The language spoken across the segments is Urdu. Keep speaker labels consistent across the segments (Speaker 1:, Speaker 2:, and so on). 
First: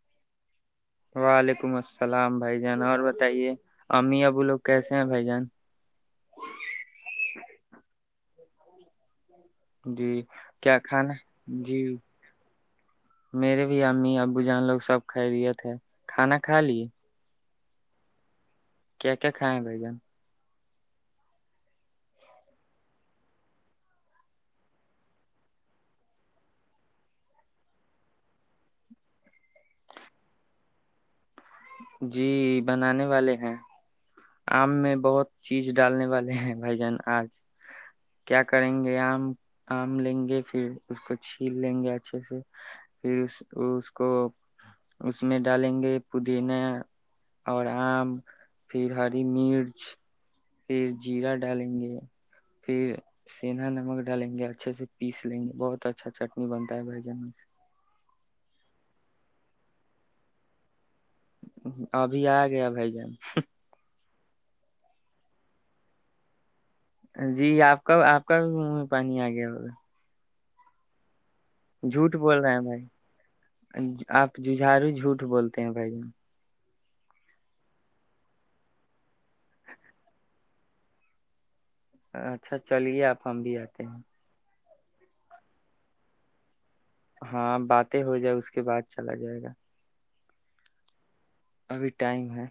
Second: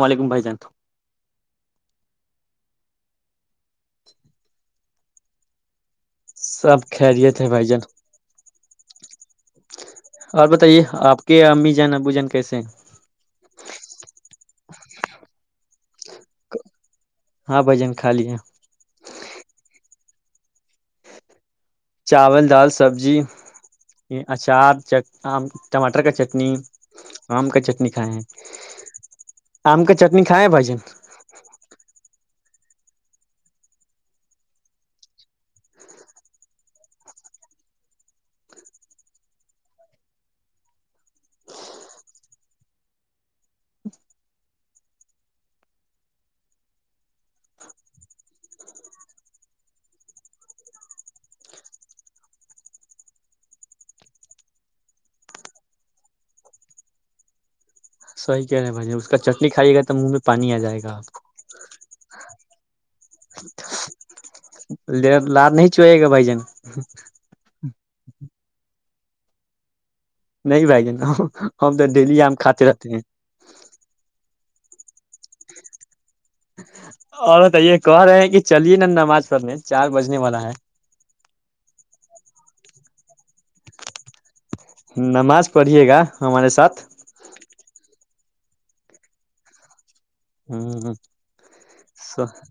Speaker 1: وعلیکم بھائی جان
Speaker 2: وعلیکم السلام بھائی جان اور بتائیے ہم آ بولو کہ بھائی جان
Speaker 1: سب خیریت تھے بھائی جان
Speaker 2: جی
Speaker 1: اور
Speaker 2: کیا
Speaker 1: بتائیے
Speaker 2: کھانا
Speaker 1: آپ کے امی
Speaker 2: جی
Speaker 1: جان ابو جان کیسے ہیں
Speaker 2: میرے بھی امی ابو جان لوگ سب کرییے تھے کھانا کھ لیی
Speaker 1: ہاں بھجن خالی ہے
Speaker 2: کیا کیا کھائے ہیں بھ جان
Speaker 1: چاول دال سبزی اچارم ٹماٹر کا چٹنی آم کا چٹنی کھائے ہیں آم کا چٹنی کھائےیں بھائیجن
Speaker 2: جی بنانے والے ہیں آم میں بہت چیز ڈالنے والے ہیں بھائی جان آج کیا کریں گے آم آم لیں گے پھر اس کو چھیل لیں گے اچھے سے پھر اس اس کو اس میں ڈالیں گے پودینا اور آم پھر ہری مرچ [inaudible] پھر جیرہ ڈالیں گے پھر سناا نمک ڈالیں گے اچھے سے پیس لیں گے بہت اچھا چٹنی بنتا ہے بھائی جان سے
Speaker 1: صحی کہہ رہے ہیں بھائی اس کا چٹنی کھائیے گا تو منہ پانی آ جائے گا آپ
Speaker 2: [inaudible] ابھی آ گیا بھائی جان [inaudible] [inaudible]
Speaker 1: نہیں چوئے گا بھائی جان
Speaker 2: جی آپ کب آپ کا منہ میں پانی آ گیا ہوا
Speaker 1: نہیں بہ جا ہم تو ڈیلی آم
Speaker 2: بول رہے
Speaker 1: کھاتے
Speaker 2: بھائی
Speaker 1: رہتے ہیں
Speaker 2: آپ ججھارو جھوٹ بولتے ہیں بھائی
Speaker 1: اور بتائیے کہ رہے ہیں کہ چلیے نا نماز پڑھنے چار بجنے والا ہے
Speaker 2: اچھا چلیے آپ ہم بھی آتے ہیں
Speaker 1: نماز پڑھیے گا ہمارے ساتھ
Speaker 2: ہاں باتیں ہو جائے اس کے بعد چلا جائے گا
Speaker 1: ہاں [inaudible]
Speaker 2: ابھی ٹائم ہے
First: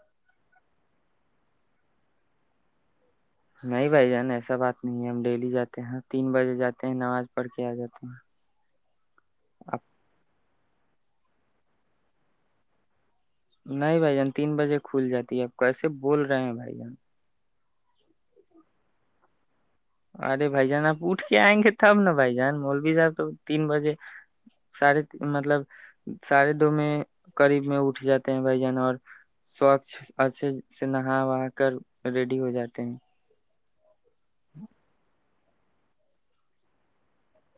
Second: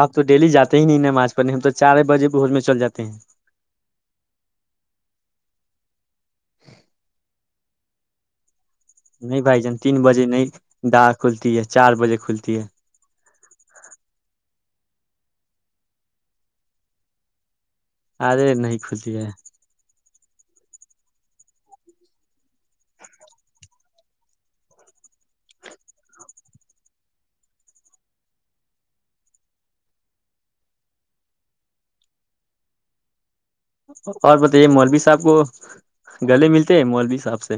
Speaker 1: آپ تو ڈیلی جاتے ہی نہیں نماز پڑنے ہم تو چار بجے بوج میں چل جاتے ہیں
Speaker 2: نہیں بھائی جان ایسا بات نہیں ہے ہم ڈیلی جاتے ہیں تین بجے جاتے ہیں نماز پڑھ کے آ جاتے ہیں
Speaker 1: نہیں بھائی جان
Speaker 2: آپ
Speaker 1: تین بجے نہیں دا کھلتی ہے چار بجے کھلتی ہے [unintelligible]
Speaker 2: نہیں بھائی جان تین بجے کھل جاتی ہے آپ کیسے بول رہے ہیں بھائی جان
Speaker 1: ارے نہیں کھود ہے
Speaker 2: ارے بھائی جان آپ اٹھ کے آئیں گے تب نا بھائی جان مولبیزا تو تین بجے [unintelligible] سارے مطلب ساھے دو میں قریب میں اٹھ جاتے ہیں بھائی جن اور سوچھ اچھے سے نہا وا کر ریڈی ہو جاتے ہیں
Speaker 1: اور بتائیے مولوی صاحب کو گلے ملتے ہیں مولوی صاب سے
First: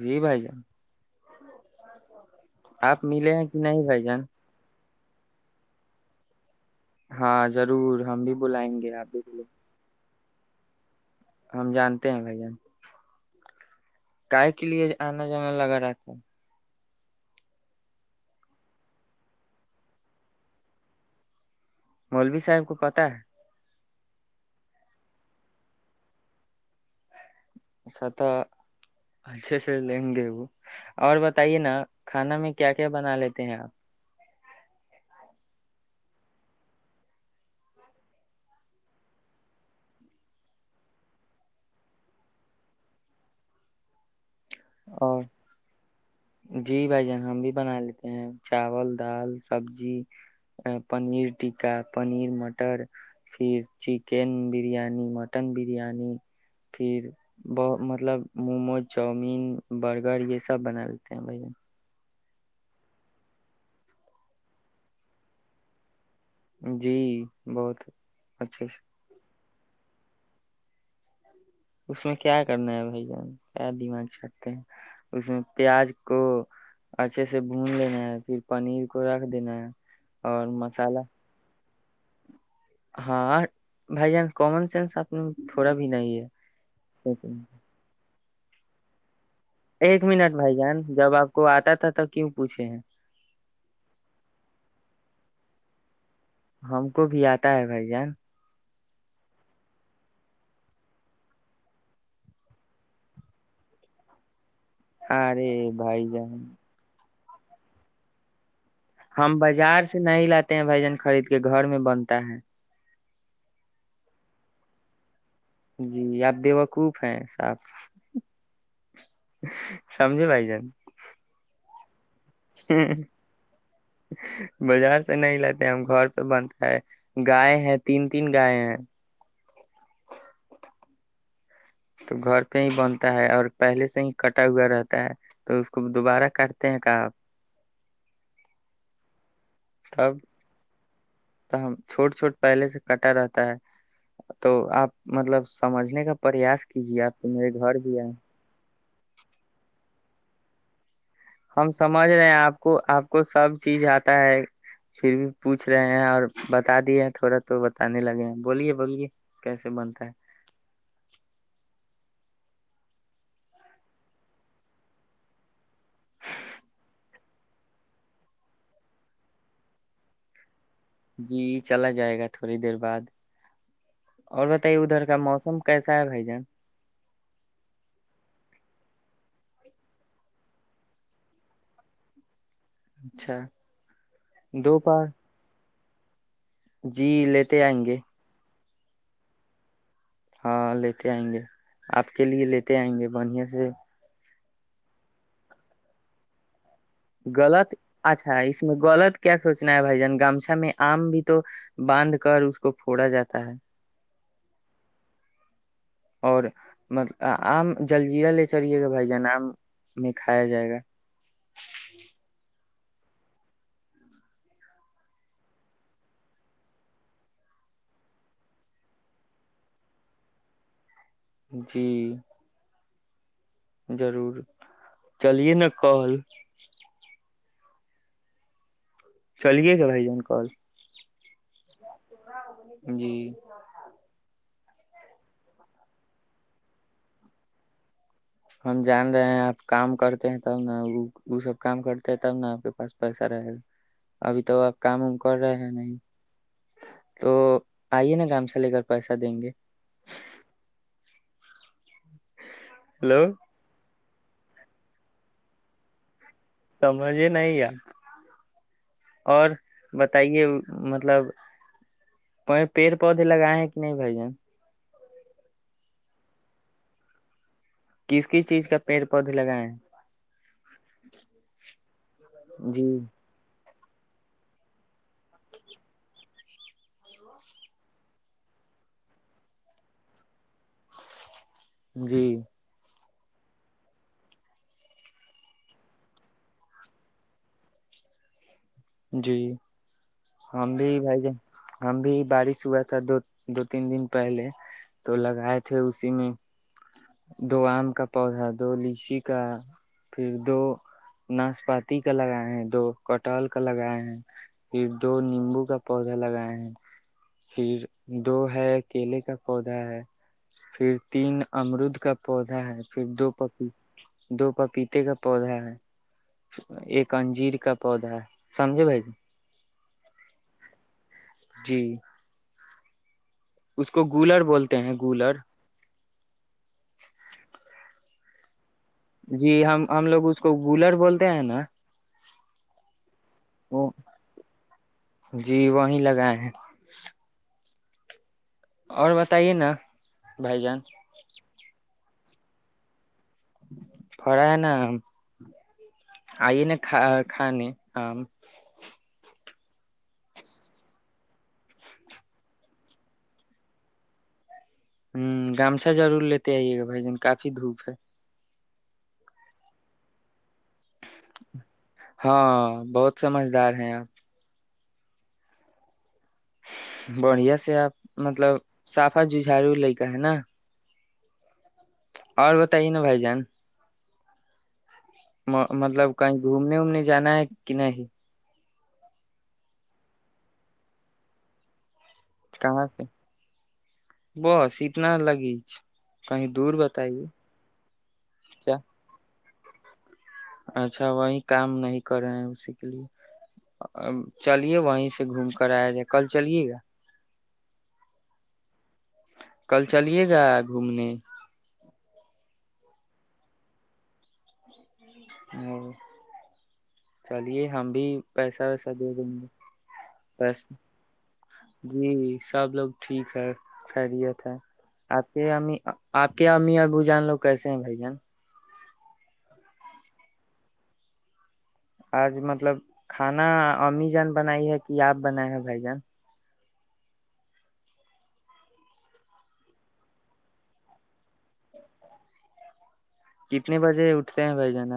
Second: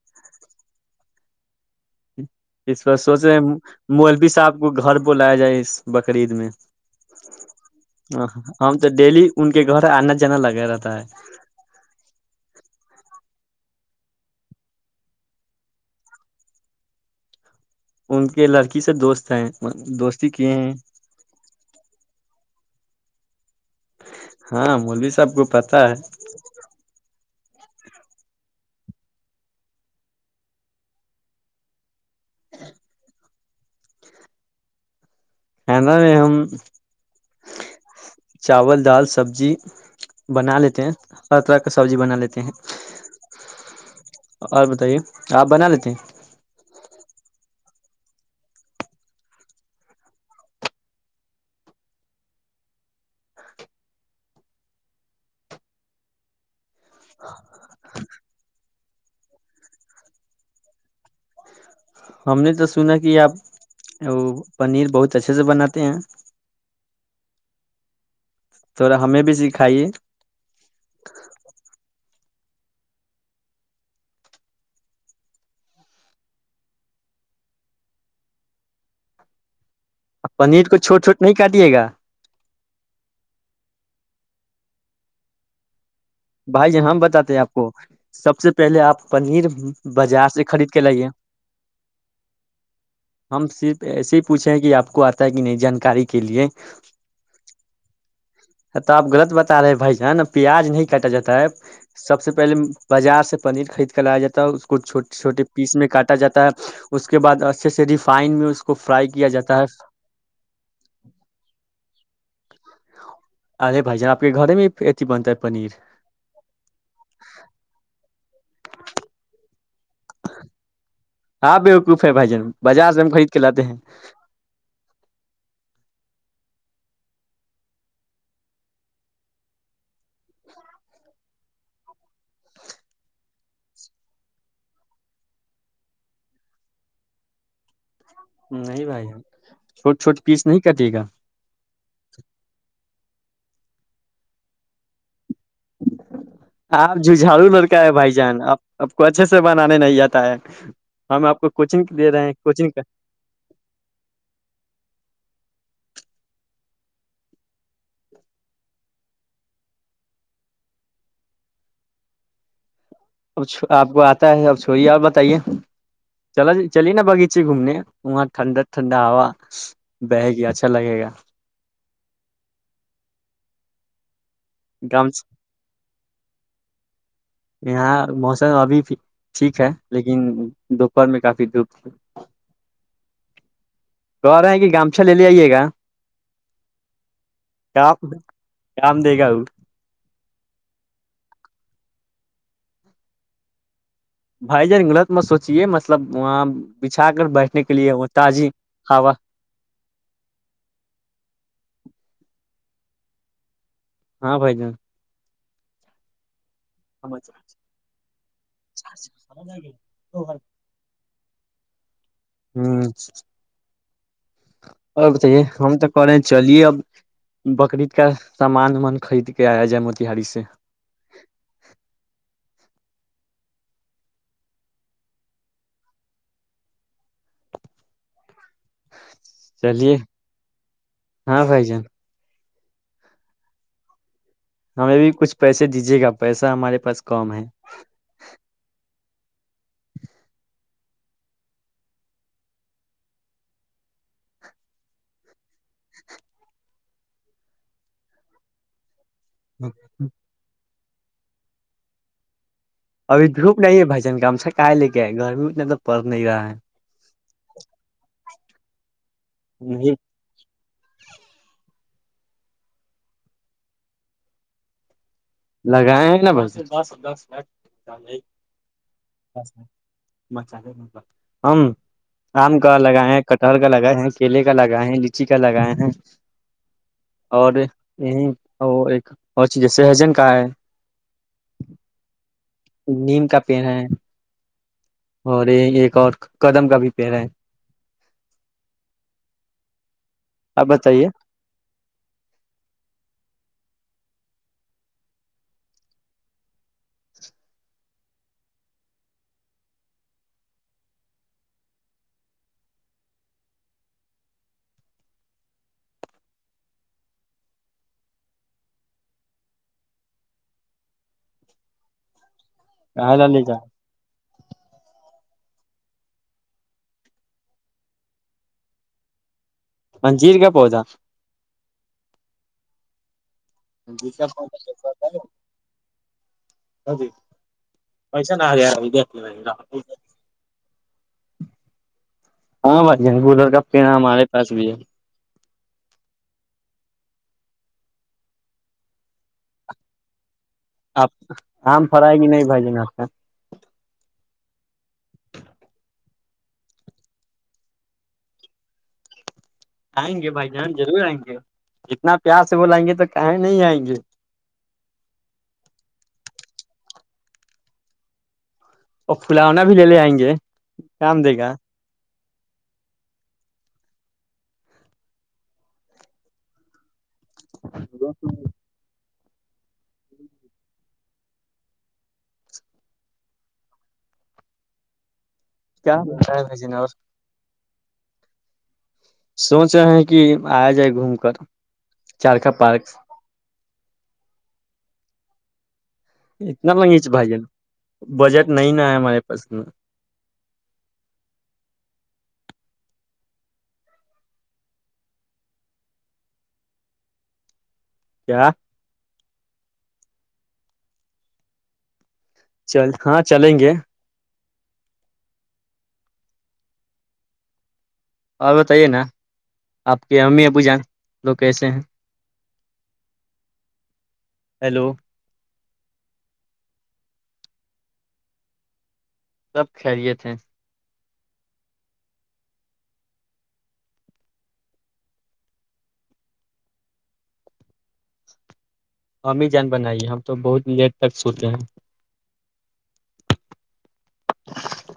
Speaker 2: جی بھائی جان
Speaker 1: ہ [unintelligible] اس پرار
Speaker 2: آپ
Speaker 1: سوچ
Speaker 2: ملے
Speaker 1: رہے
Speaker 2: ہیں کہ نہیں بھائی جان
Speaker 1: ملبی سےا آپ کو گھر [unintelligible] کو لایا جائے اس بقرعید میں [unintelligible]
Speaker 2: ہاں ضرور ہم بھی بلائیں
Speaker 1: ہم تو
Speaker 2: گے آپ بھی
Speaker 1: ڈیلی ان کے گھر آنا جانا لگا رہتا ہے
Speaker 2: ہم جانتے ہیں بھائی جان کاائے کے لیے آنا جانا لگا رہتا ہے
Speaker 1: ان کے لڑکی سے دوست ہیں دوستی کی ہیں
Speaker 2: ملوی صاحب کو پتا ہے
Speaker 1: ہاں می سب کو پتا ہے [unintelligible]
Speaker 2: اچھا تو اچھے سے لیں گے وہ اور بتائیے نا کھانا میں کیا کیا بنا لیتی ت ہیںاں [unintelligible]
Speaker 1: خ میں ہم چاول دال سبزی بنا لیتے ہیں ہر طرح کا سبزی بنا لیتے ہیں [unintelligible] اور بتائیے
Speaker 2: اور
Speaker 1: آپ بنا لیتے ہیں
Speaker 2: جی بھائی جان ہم بھی بنا لیتے ہیں چاول دال سبزی پنیر ٹکہ پنیر مٹر پھر چکن بریانی مٹن بریانی پھر مطلب مومو چاؤمین برگر یہ سب بنا لیتے ہیں بھائی
Speaker 1: ہم نے تو سنا کہ آپ وہ پنیر بہت اچھے سے بناتے ہیں
Speaker 2: جی بہت اچھے سے
Speaker 1: توا ہمیں بھی سیکھ [inaudible] کھائی
Speaker 2: اس میں کیا کرنا ہے بھ جان کیا دماغ چٹتے ہیں اس میں پیاز کو اچھے سے بھون لینا ہے پھر پنیر کو رکھ دینا ہے
Speaker 1: آپ
Speaker 2: اور
Speaker 1: پنیر کو چھوٹ
Speaker 2: مسالہ
Speaker 1: چھوٹ نہیں کا دیے گا
Speaker 2: ہاں بھائی جان کومن سینس آپ نے تھوڑا بھی نہیں ہے
Speaker 1: بھائی ہم بتاتے ہیں آپ
Speaker 2: ایک
Speaker 1: کو سب سے پہلے آپ پنیر بازار
Speaker 2: منٹ
Speaker 1: سے
Speaker 2: بھائی
Speaker 1: خرید کے
Speaker 2: جان
Speaker 1: لائیے
Speaker 2: جب آپ کو آتا تھا تو کیوں پوچھے ہیں
Speaker 1: ہم صرف ایسے ہی پوچھے کہ آپ کو کہ نہیں جانکاری [unintelligible]
Speaker 2: ہم کو بھی آتا ہے بھائی جان
Speaker 1: تو آپ غلط بتا رہے ہیں بھائی جان نا پیاز نہیں کاٹا جاتا ہے سب سے پہلے بازار سے پنیر خرید کے لایا جاتا کو چھوٹے چھوٹے
Speaker 2: ارے
Speaker 1: پیس میں
Speaker 2: بھائی
Speaker 1: کاٹا
Speaker 2: جان
Speaker 1: جاتا ہے اس [unintelligible] اس کے بد اچھے سے ریفائن میں اس کو [unintelligible] کیا
Speaker 2: ہم
Speaker 1: جاتا ہے
Speaker 2: بازار سے نہیں لاتے ہیں بھجن خرید کے گھر میں بنتا ہے
Speaker 1: ارے بھائی جان آپ کے گھر میں بھی اتی بنتا ہے پنیر
Speaker 2: جی آپ بے وقوف ہیں صاحب [unintelligible] سمجے بائی جان
Speaker 1: ہاں بیوقوف ہے بھائی جان بازار سے ہم خرید کے لاتے ہیں
Speaker 2: بازار سے نہیں لیتے ہم گ بنتا ہے گائے ہیں تین تین گائے ہیں [unintelligible] تو گھر پہ ہی بنتا ہے اور پہلے سے ہی کٹا ہوا رہتا ہے تو اس کو دوبارہ کاٹتے ہیں کہ آپ
Speaker 1: نہیں بھائی چھوٹ چھوٹ
Speaker 2: تب
Speaker 1: پیس نہیں کٹے گا
Speaker 2: تو ہم چھوٹ چھوٹ پہلے سے کٹا رہتا ہے تو آپ مطلب [unintelligible] کا پریاس
Speaker 1: آپ
Speaker 2: کیجیے تو
Speaker 1: ججھاڑو
Speaker 2: میرے گھر
Speaker 1: لڑکا ہے
Speaker 2: بھی آئے
Speaker 1: بھائی جان آپ آپ کو اچھے سے بنانے نہیں جاتتے ت [unintelligible]
Speaker 2: ہم سمجھ رہے ہیں آپ کو آپ کو سب چیز آتا ہے پھر بھی پوچھ پوچھ رہے ہیں اور بتا دیے تھوڑا تو بتانے لگے ہیں بولیے بلیے کیسے بنتا ہے
Speaker 1: اب آپ کو آتا ہے اب چھوئیے اور بتائیے چلا ج چلیے نا باغیچے گھومنے وہاں ٹھنڈا ٹھنڈا ہوا بہ گیاھا
Speaker 2: جی چلا ج جائے گا تھوڑی دیر بعد [unintelligible] اور بتائیے ادھر
Speaker 1: گم
Speaker 2: کا موسم کیسے س بھائی جان [unintelligible]
Speaker 1: یہاں موسم ابھی ٹھیک ہے لیکن دوپہر میں کافی دھوپ
Speaker 2: اچھا [unintelligible]
Speaker 1: کہ رہے ہیں کہ گامچھا
Speaker 2: دوپہر
Speaker 1: لے لے آئیے گا
Speaker 2: جی لیتے آئیں گے
Speaker 1: کام کام دے گا وہ
Speaker 2: ہاں لیتے آئیں گے آپ کے لیے لیتے آئیں گے بڑھیا سے
Speaker 1: بھائی ج غلط میں سوچیے مطلب وہاں بچھا کر بیٹھنے
Speaker 2: غلط
Speaker 1: کے لیے وہ
Speaker 2: اچھا
Speaker 1: تازی
Speaker 2: اس میں
Speaker 1: ہوا
Speaker 2: غلط کیا سوچنا ہے بھائی جان گمھا میں آم بھی تو باندھ کر اس کو پھوڑا جاتا ہے [unintelligible]
Speaker 1: ہاں بھائی جان
Speaker 2: ہوی [unintelligible] م آم جلجیرا لے چلیے گا بھائی جان آم میں
Speaker 1: ہوں
Speaker 2: کھایا جائے گا
Speaker 1: ہ اور بتائیے ہم تو کرے چلیے اب بکریید کا سامان ومان خرید کے آیا جائے موتیہاری سے [unintelligible]
Speaker 2: جی ضرور چلیے نا کل چلیے گ بھائی جان کال
Speaker 1: ہاں بھائی جان
Speaker 2: جی [unintelligible]
Speaker 1: ہمیں بھی کچھ پیسے دیجیے گا پیسہ ہمارے پاس کم ہے
Speaker 2: ہم جان رہے ہیں آپ کام کرتے ہیں تب نا وہ وہ سب کام کرتے ہیں تب نا آپ کے پاس پیسہ رہے گا ابھی تو آپ کام وم کر رہے ہیں نہیں تو آئیے نا کام سے لے کر پیسہ دیں گے [unintelligible] ہلو
Speaker 1: ابھی دھوپ نہیں ہے بھائی جن کام سےا لے کے گرمی اتنا تو پڑ نہیں رہا ہے [unintelligible]
Speaker 2: سمج [unintelligible] مجھے نہیں یار [unintelligible] اور
Speaker 1: نہیں
Speaker 2: بتائیے [unintelligible] مطلب پیڑ پودے لگائےائے ہیں کہ نہیں بھ جین [unintelligible]
Speaker 1: لگائے ہیں نا بس
Speaker 2: کس کس چیز کا پیڑ پودے لگائے
Speaker 1: د ہم آم
Speaker 2: ہیں
Speaker 1: کا
Speaker 2: جی
Speaker 1: لگائے کٹہر [unintelligible] لگائے ہیں کیلے کا لگائے ہیں لچی کا لگائے ہیں اور یہیں ایک اور چیز جیسے ہجن [unintelligible] کاائے [unintelligible]
Speaker 2: جی [unintelligible]
Speaker 1: نیم کا پیڑ ہے [unintelligible] اور یہ ایک اور قدم کا بھی پڑ ہے
Speaker 2: جی [unintelligible]
Speaker 1: آپ
Speaker 2: ہم بھی
Speaker 1: بتائیے
Speaker 2: بھائی جان ہم بھی بارش ہوا تھا دو دو تین دن پہلے تو لگائے تھے اسی میں دو آم کا پودا دو لیچی کا پھر دو ناشپاتی کا لگائے ہیں دو کٹل [unintelligible] لگائے ہیں پھر دو نیمبو کا پودا لگائے ہیں پھر دو ہے کیلے کا پودا ہے پھر تین امرود کا [unintelligible] پودا ہے پھر دو
Speaker 1: لے جا
Speaker 2: پپی دو پپیتے کا [unintelligible] پودا ہے ایک انجیر کا پودا ہے [unintelligible] سمجے بھائی جی [unintelligible]
Speaker 1: منجیر کا پودا
Speaker 2: جی اس کو
Speaker 1: منجیر کا
Speaker 2: گولر
Speaker 1: پودا
Speaker 2: بولتے
Speaker 1: کیسا
Speaker 2: ہیں
Speaker 1: ہوتا
Speaker 2: گولر
Speaker 1: پیسا نہ آ گیا [unintelligible]
Speaker 2: جی ہم ہم لوگ اس کو گولر بولتے ہیں نا
Speaker 1: ہاں بھائی جان گلر کا
Speaker 2: وہ
Speaker 1: پیڑ ہمارے پاس بھی ہے
Speaker 2: جی وہی لگائے ہیں ج [unintelligible] اور بتائیے نا بھ جان
Speaker 1: آپ آم فرائی کی نہیں بھائی جے گ سے
Speaker 2: خڑا ہے نا آئیے نا کھان [unintelligible]
Speaker 1: آئیں گے بھائی جان ضرور آئیں گے جتنا پیار سے وہ لائیں گے تو کہیں نہیں آئیں گے [unintelligible]
Speaker 2: ہوں گامچا ضرور لیتے آئیے گا بھائی جن کافی دھوپ ہے
Speaker 1: اور فلاونا بھی لے لے آئیں گے کام دے گا
Speaker 2: ہاں بہت سمجھدار ہیں آپ بڑھیا سے آپ مطلب صاف ہاں جی جھاڑو لے کا ہے نا اور بتائیے نا بھائی جان
Speaker 1: کیا
Speaker 2: مطلب کہیں
Speaker 1: بتائے بھائی جان
Speaker 2: گھومنے
Speaker 1: اور
Speaker 2: وومنے جانا ہے کہ نہیں
Speaker 1: سوچ رہے ہیں کہ آ جائے گھوم کر چارخا پارک
Speaker 2: کہاں سے بس اتنا لگی کہیں
Speaker 1: اتنا
Speaker 2: دور
Speaker 1: لنگیچ
Speaker 2: بتائیے
Speaker 1: بھائی بجٹ نہیں
Speaker 2: کیا
Speaker 1: نا ہے ہمارے پسنا
Speaker 2: اچھا وہی کام نہیں کر رہے ہیں اسی کے لیے چلیے وہیں سے گھوم کر آیا جائے کل چلیے گا
Speaker 1: کیا
Speaker 2: کل چلیے گا گھومنے
Speaker 1: چل ہاں چلیں گے
Speaker 2: چلیے ہم بھی
Speaker 1: اور
Speaker 2: پیسہ
Speaker 1: بتائیے
Speaker 2: ویسا
Speaker 1: نا
Speaker 2: دے دیں گے
Speaker 1: آپ کے امی ابو
Speaker 2: بس
Speaker 1: جان لوگ کیسے ہیں
Speaker 2: جی سب لوگ ٹھیک ہے خیریت ہے
Speaker 1: ہیلو
Speaker 2: آپ کے یہیں آپ کے امی ابو جان لوگ کیسے ہیں بھ جان
Speaker 1: سب خہریے تھے
Speaker 2: آج مطلب کھانا امی جان بنائی ہے کہ آپ بناائے ہیں بھائی جان
Speaker 1: ہماممی جان بنائی ہم تو بہت دیر تک سوتے ہیں
Speaker 2: کتنے بجے اٹھتے ہیں بھائی جان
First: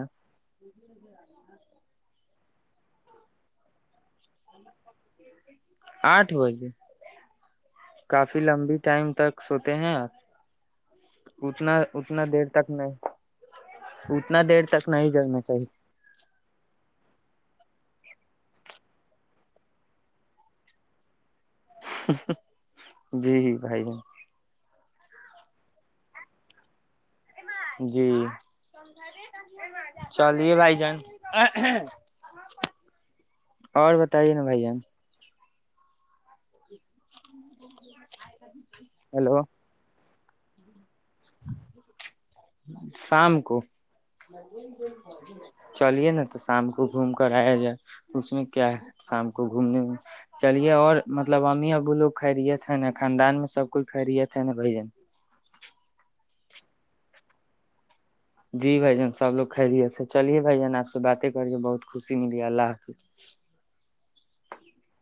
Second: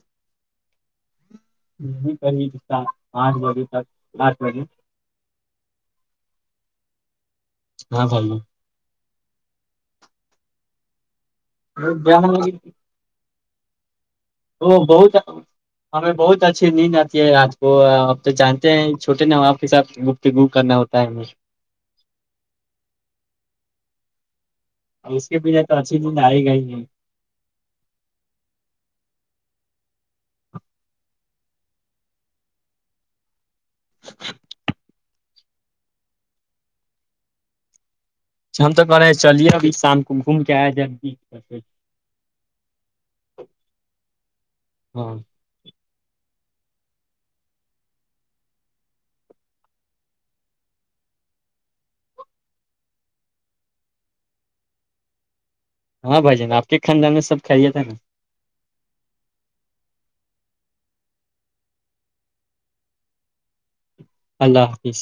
Speaker 1: کر پانچ بجے تک آچ بجے
Speaker 2: آٹھ بجے
Speaker 1: ہاں بھائی
Speaker 2: کافی لمبی ٹائم تک سوتے ہیں آپ اتنا اتنا دیر تک نہیں اتنا دیر
Speaker 1: وہ
Speaker 2: تک نہیں
Speaker 1: بہت
Speaker 2: جگنا چاہیے
Speaker 1: ہمیں بہت اچھی نیند آتی ہے آج وہ آپ تو جانتے ہیں چھوٹے نا وہ آپ کے ساتھ گ پ گ کرنا ہوتا ہے ہم
Speaker 2: جی بھائی
Speaker 1: اور اس کے پیچھے تو اچھی ند آ ہی گئی ہے
Speaker 2: جی چلیے بھائی جان اور بتائیے نا بھائی جان [inaudible]
Speaker 1: ہم تو کرہ رہے ہیں
Speaker 2: ہیلو
Speaker 1: چلیے ابھی شام کمکم کیا ہے جان
Speaker 2: شام کو
Speaker 1: ہاں
Speaker 2: چلیے نا تو شام کو گھوم کر آیا جائے اس میں کیا ہے شام کو گھومنے میں چلیے اور مطلب امی ابو لوگ کھ رہیے تھ ن خاندان میں سب کوئی کھ رہیے تھن نا بھ جن
Speaker 1: ہاں بھائی جان آپ کے خاندان میں سب کھے تھا نا
Speaker 2: جی بھائی جان سب لوگ کھ رہیے تھے چلیے بھائی جان آپ سے باتیں کریے بہت خوشی ملی اللہ حافظ
Speaker 1: اللہ حافظ